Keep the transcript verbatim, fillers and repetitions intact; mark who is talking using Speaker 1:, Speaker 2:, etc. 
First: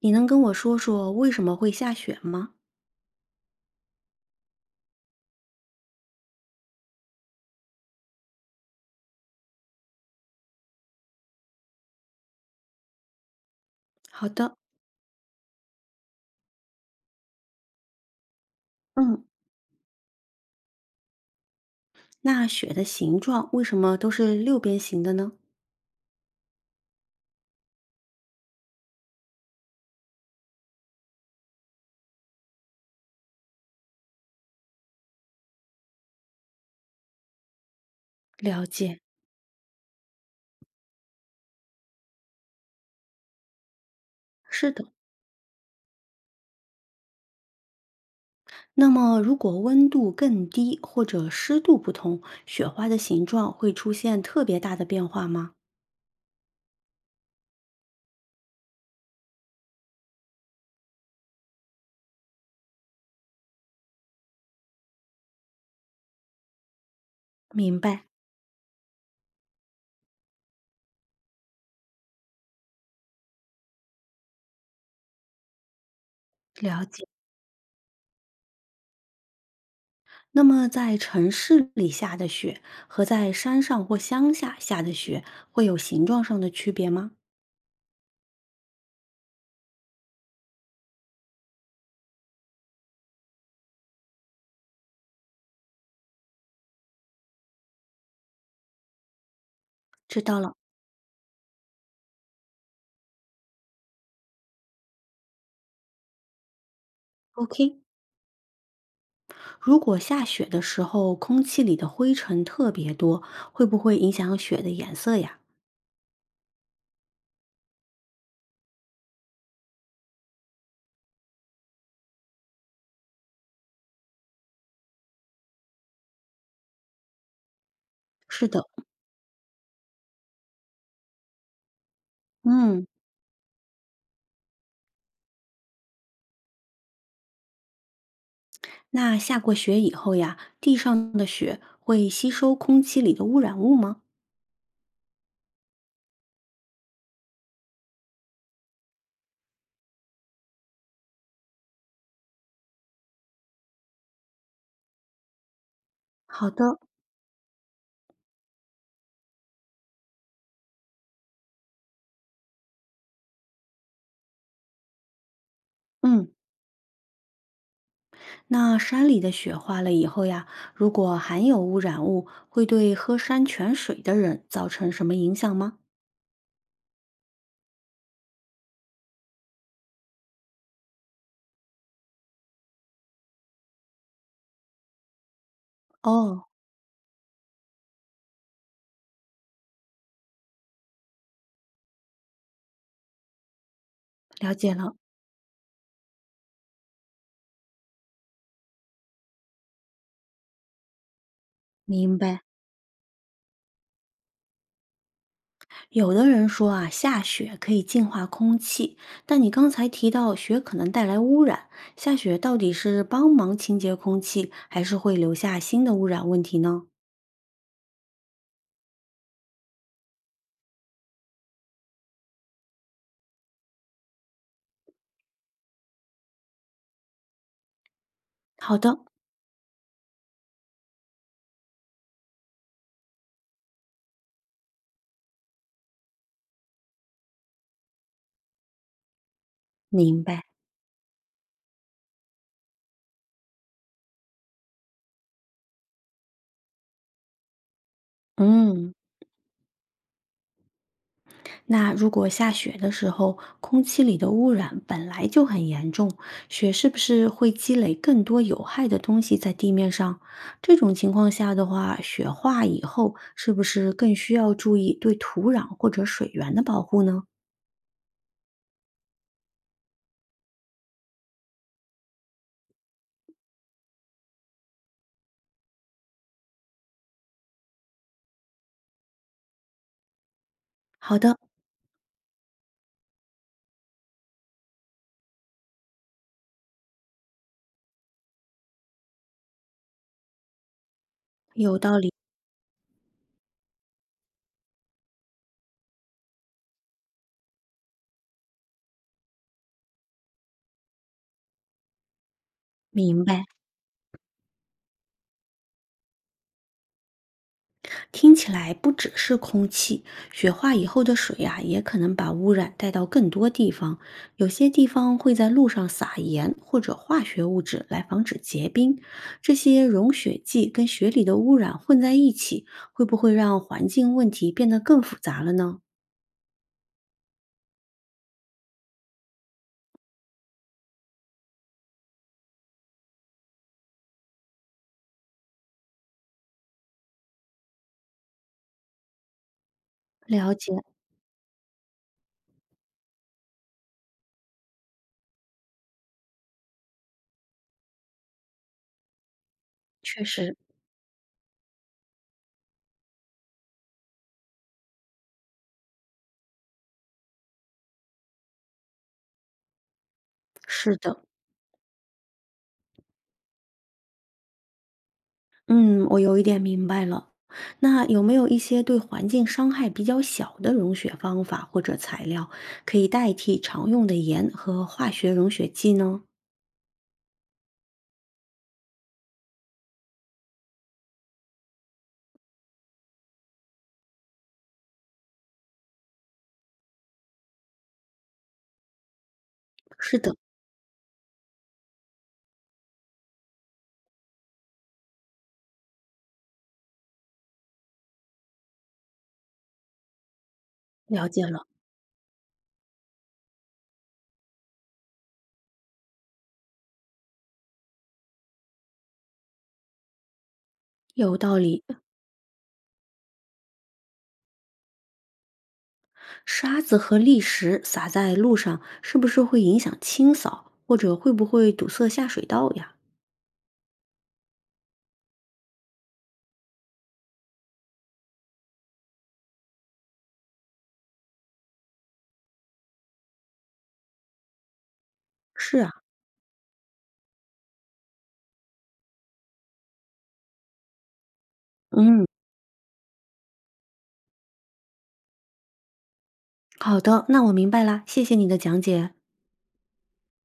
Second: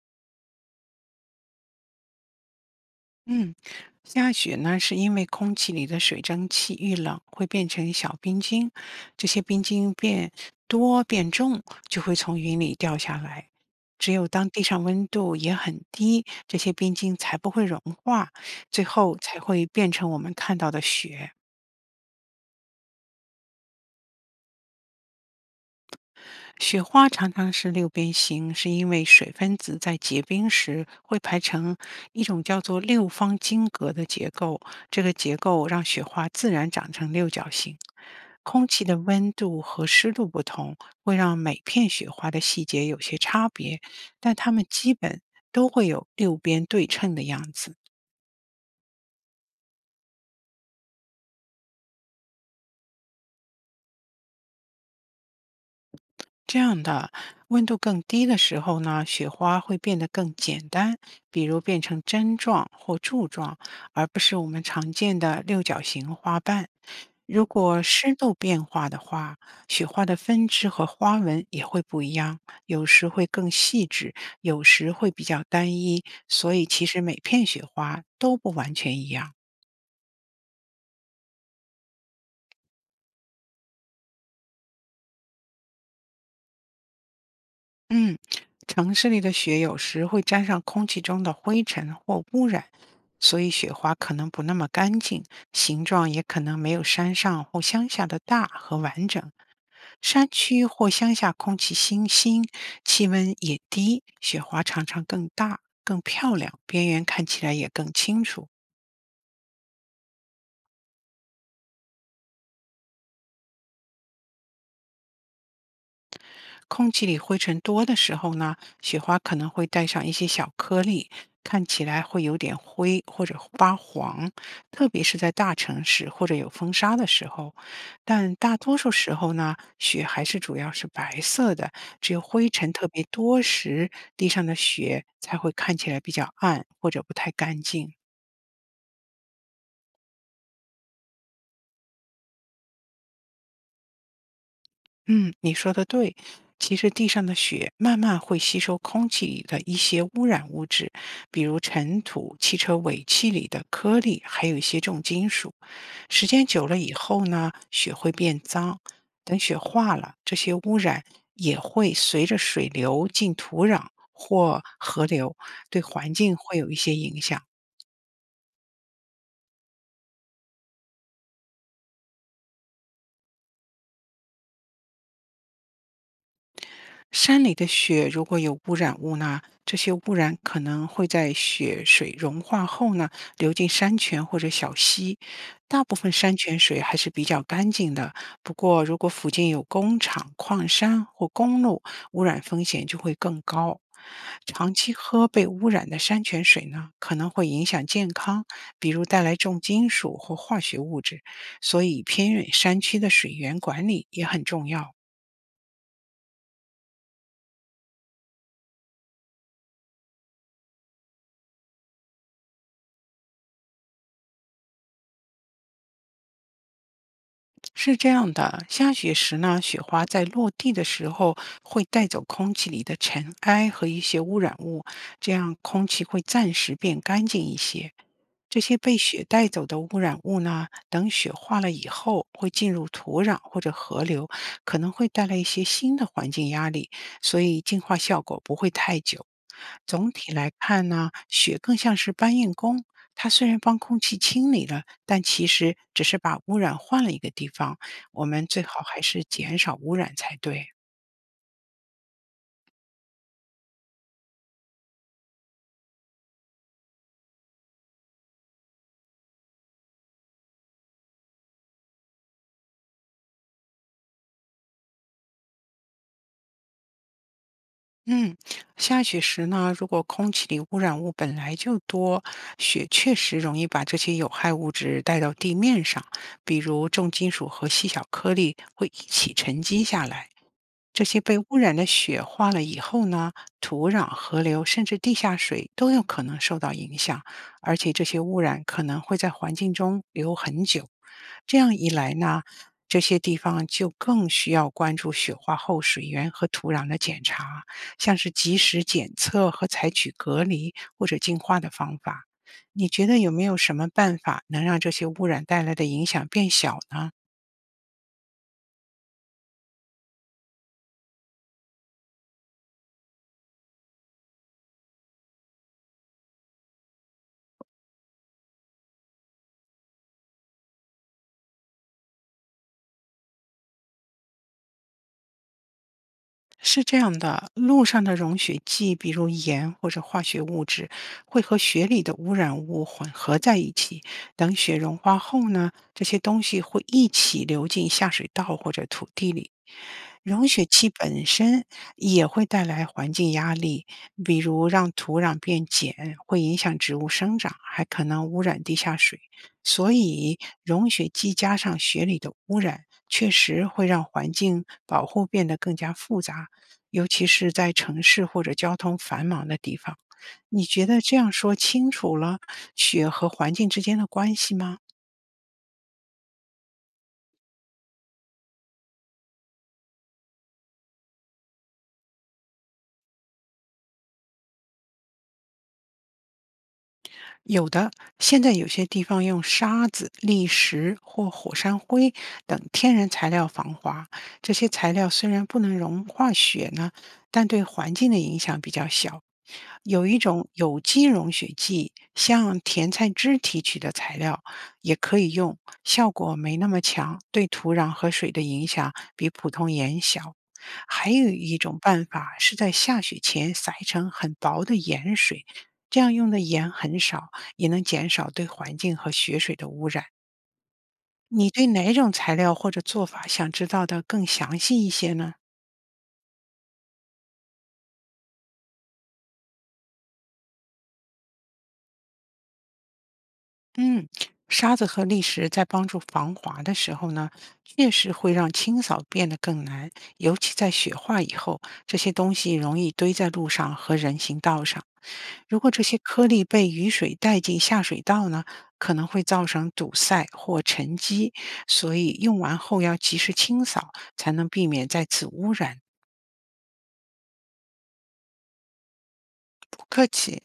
Speaker 1: 你能跟我说说为什么会下雪吗？
Speaker 2: 嗯，下雪呢，是因为空气里的水蒸气遇冷会变成小冰晶，这些冰晶变多变重，就会从云里掉下来。只
Speaker 1: 好
Speaker 2: 有当
Speaker 1: 的。
Speaker 2: 地上温度也很低，这些冰晶才不会融化，最后
Speaker 1: 嗯。
Speaker 2: 才会变成我们看到的雪。
Speaker 1: 那雪的形状为什么都是六边形的呢？
Speaker 2: 雪花常常是六边形，是因为水分子在结冰时会排成一种叫做六方晶格的结构，这个结构让雪花自然长成六角形。
Speaker 1: 了
Speaker 2: 空气的
Speaker 1: 解。
Speaker 2: 温度和湿度不同，会让每片雪花的细节有些差别，但它们
Speaker 1: 是的。
Speaker 2: 基本都会有六边对称的样子。
Speaker 1: 那么如果温度更低或者湿度不同，雪花的形状会出现特别大的变化吗？
Speaker 2: 这样的，温度更低的时候呢，雪花会变得更简单，比如变成针状或柱状，而不是我们常见的六角形花瓣。如
Speaker 1: 明
Speaker 2: 果
Speaker 1: 白。
Speaker 2: 湿度变化的话，雪花的分支和花纹也会不一样，有时会更细致，有时会比较单一，所以
Speaker 1: 了
Speaker 2: 其实
Speaker 1: 解。
Speaker 2: 每片雪花都不完全一样。
Speaker 1: 那么在城市里下的雪和在山上或乡下下的雪会有形状上的区别吗？
Speaker 2: 嗯，城市里的雪有时会沾上空气中的灰尘或污染，所以雪花可能不那么干净，形状也可能没有山上或乡下的大和完整。
Speaker 1: 知
Speaker 2: 山
Speaker 1: 道了
Speaker 2: 区或乡下空气清新，气温也低，雪花常常更大、更漂亮，边缘看起来也
Speaker 1: ，O K。
Speaker 2: 更清楚。
Speaker 1: 如果下雪的时候，空气里的灰尘特别多，会不会影响雪的颜色呀？
Speaker 2: 空气里灰尘多的时候呢，雪花可能会带上一些小颗粒，看起来会有点灰或者发黄，特别是在大城市或者有风沙的时候。但
Speaker 1: 是
Speaker 2: 大
Speaker 1: 的。
Speaker 2: 多数时候呢，雪还是主要是白色的，只有灰尘
Speaker 1: 嗯。
Speaker 2: 特别多时，地上的雪才会看起来比较暗或者不太干净。
Speaker 1: 那下过雪以后呀，地上的雪会吸收空气里的污染物吗？
Speaker 2: 嗯，你说的对。其实地上的雪慢慢会吸收空气里的一些污染物质，比如尘土、汽车尾气里的颗粒，还有一些重金属。时间
Speaker 1: 好
Speaker 2: 久
Speaker 1: 的。
Speaker 2: 了以后呢，雪会变脏。等雪化了，这些污染也会随着水流进土壤或河流，对环
Speaker 1: 嗯。
Speaker 2: 境会有一些影响。
Speaker 1: 那山里的雪化了以后呀，如果含有污染物，会对喝山泉水的人造成什么影响吗？
Speaker 2: 山里的雪如果有污染物呢，这些污染可能会在雪水融化后呢，流进山泉或者小溪。大部分山
Speaker 1: 哦。
Speaker 2: 泉水还是比较干净的，不过如果附近有工厂、矿山或公路，污染风险就会更高。
Speaker 1: 了解
Speaker 2: 长期
Speaker 1: 了。
Speaker 2: 喝被污染的山泉水呢，可能会影响健康，比如带来重金属或化学物质，所以
Speaker 1: 明
Speaker 2: 偏
Speaker 1: 白。
Speaker 2: 远山区的水源管理也很重要。
Speaker 1: 有的人说啊，下雪可以净化空气，但你刚才提到雪可能带来污染，下雪到底是帮忙清洁空气，还是会留下新的污染问题呢？
Speaker 2: 是这样的，下雪时呢，雪花在落地的时候会带走空气里的尘埃和一些污染物，这样空气会暂时变干净一些。这些
Speaker 1: 好的。
Speaker 2: 被雪带走的污染物呢，等雪化了以后，会进入土壤或者河流，可能会带来一些新的环境压力，所以净化效果不会太久。总
Speaker 1: 明
Speaker 2: 体
Speaker 1: 白。
Speaker 2: 来看呢，雪更像是搬运工，它虽然帮空气清理了，但其实只是把污染换了一个地方。我们最好
Speaker 1: 嗯。
Speaker 2: 还是减少污染才对。
Speaker 1: 那如果下雪的时候，空气里的污染本来就很严重，雪是不是会积累更多有害的东西在地面上？这种情况下的话，雪化以后是不是更需要注意对土壤或者水源的保护呢？
Speaker 2: 嗯，下雪时呢，如果空气里污染物本来就多，雪确实容易把这些有害物质带到地面上，比如重金属和细小颗粒会一起沉积下来。这
Speaker 1: 好
Speaker 2: 些被
Speaker 1: 的。
Speaker 2: 污染的雪化了以后呢，土壤、河流甚至地下水都有可能受到影响，而且这些污染可能会在环境中留很久。这样一来呢，这些地方就更需要关注雪化后水源和土壤的检查，像是及时检测和采取隔离或者净化的方法。你觉得
Speaker 1: 明
Speaker 2: 有没
Speaker 1: 白。
Speaker 2: 有什么办法能让这些污染带来的影响变小呢？
Speaker 1: 听起来不只是空气，雪化以后的水呀、也可能把污染带到更多地方。有些地方会在路上撒盐或者化学物质来防止结冰，这些融雪剂跟雪里的污染混在一起，会不会让环境问题变得更复杂了呢？
Speaker 2: 是这样的，路上的溶雪剂，比如盐或者化学物质，会和雪里的污染物混合在一起。等雪融化后呢，这些东西会一起流进下水道或者土地里。融
Speaker 1: 了
Speaker 2: 雪
Speaker 1: 解。
Speaker 2: 剂本身也会带来环境压力，比如让土壤变碱，会影响植物生长，还可能污染地下水。所
Speaker 1: 确
Speaker 2: 以，
Speaker 1: 实。
Speaker 2: 融雪剂加上雪里的污染，确实会让环境保护变得更加复杂。尤其是在城市或者交通繁忙的地方。你觉
Speaker 1: 是
Speaker 2: 得这
Speaker 1: 的。
Speaker 2: 样说清楚了雪和环境之间的关系吗？
Speaker 1: 嗯，我有一点明白了。那有没有一些对环境伤害比较小的融雪方法或者材料，可以代替常用的盐和化学融雪剂呢？
Speaker 2: 有的，现在有些地方用沙子、砾石或火山灰等天然材料防滑。这些材料虽然不能融化雪呢，但对环境的影响比较小。有
Speaker 1: 是
Speaker 2: 一
Speaker 1: 的。
Speaker 2: 种有机融雪剂，像甜菜汁提取的材料也可以用，效果没那么强，对土壤和水的影响比普通盐小。还
Speaker 1: 了
Speaker 2: 有
Speaker 1: 解
Speaker 2: 一
Speaker 1: 了。
Speaker 2: 种办法是在下雪前撒一层很薄的盐水，这样用的盐很少。也能减少对环境和雪水的污染。
Speaker 1: 有
Speaker 2: 你
Speaker 1: 道
Speaker 2: 对
Speaker 1: 理。
Speaker 2: 哪种材料或者做法想知道的更详细一些呢？
Speaker 1: 沙子和砾石撒在路上，是不是会影响清扫，或者会不会堵塞下水道呀？
Speaker 2: 嗯，沙子和砾石在帮助防滑的时候呢，确实会让清扫变得更难，尤其在雪化以后，这些东西容易堆在路上和人行道上。如果
Speaker 1: 是
Speaker 2: 这
Speaker 1: 啊。
Speaker 2: 些颗粒被雨水带进下水道呢，可能会造成堵塞或沉积，所以
Speaker 1: 嗯。
Speaker 2: 用完后要及时清扫，才能避免再次污染。
Speaker 1: 好的，那我明白啦，谢谢你的讲解。
Speaker 2: 不客气。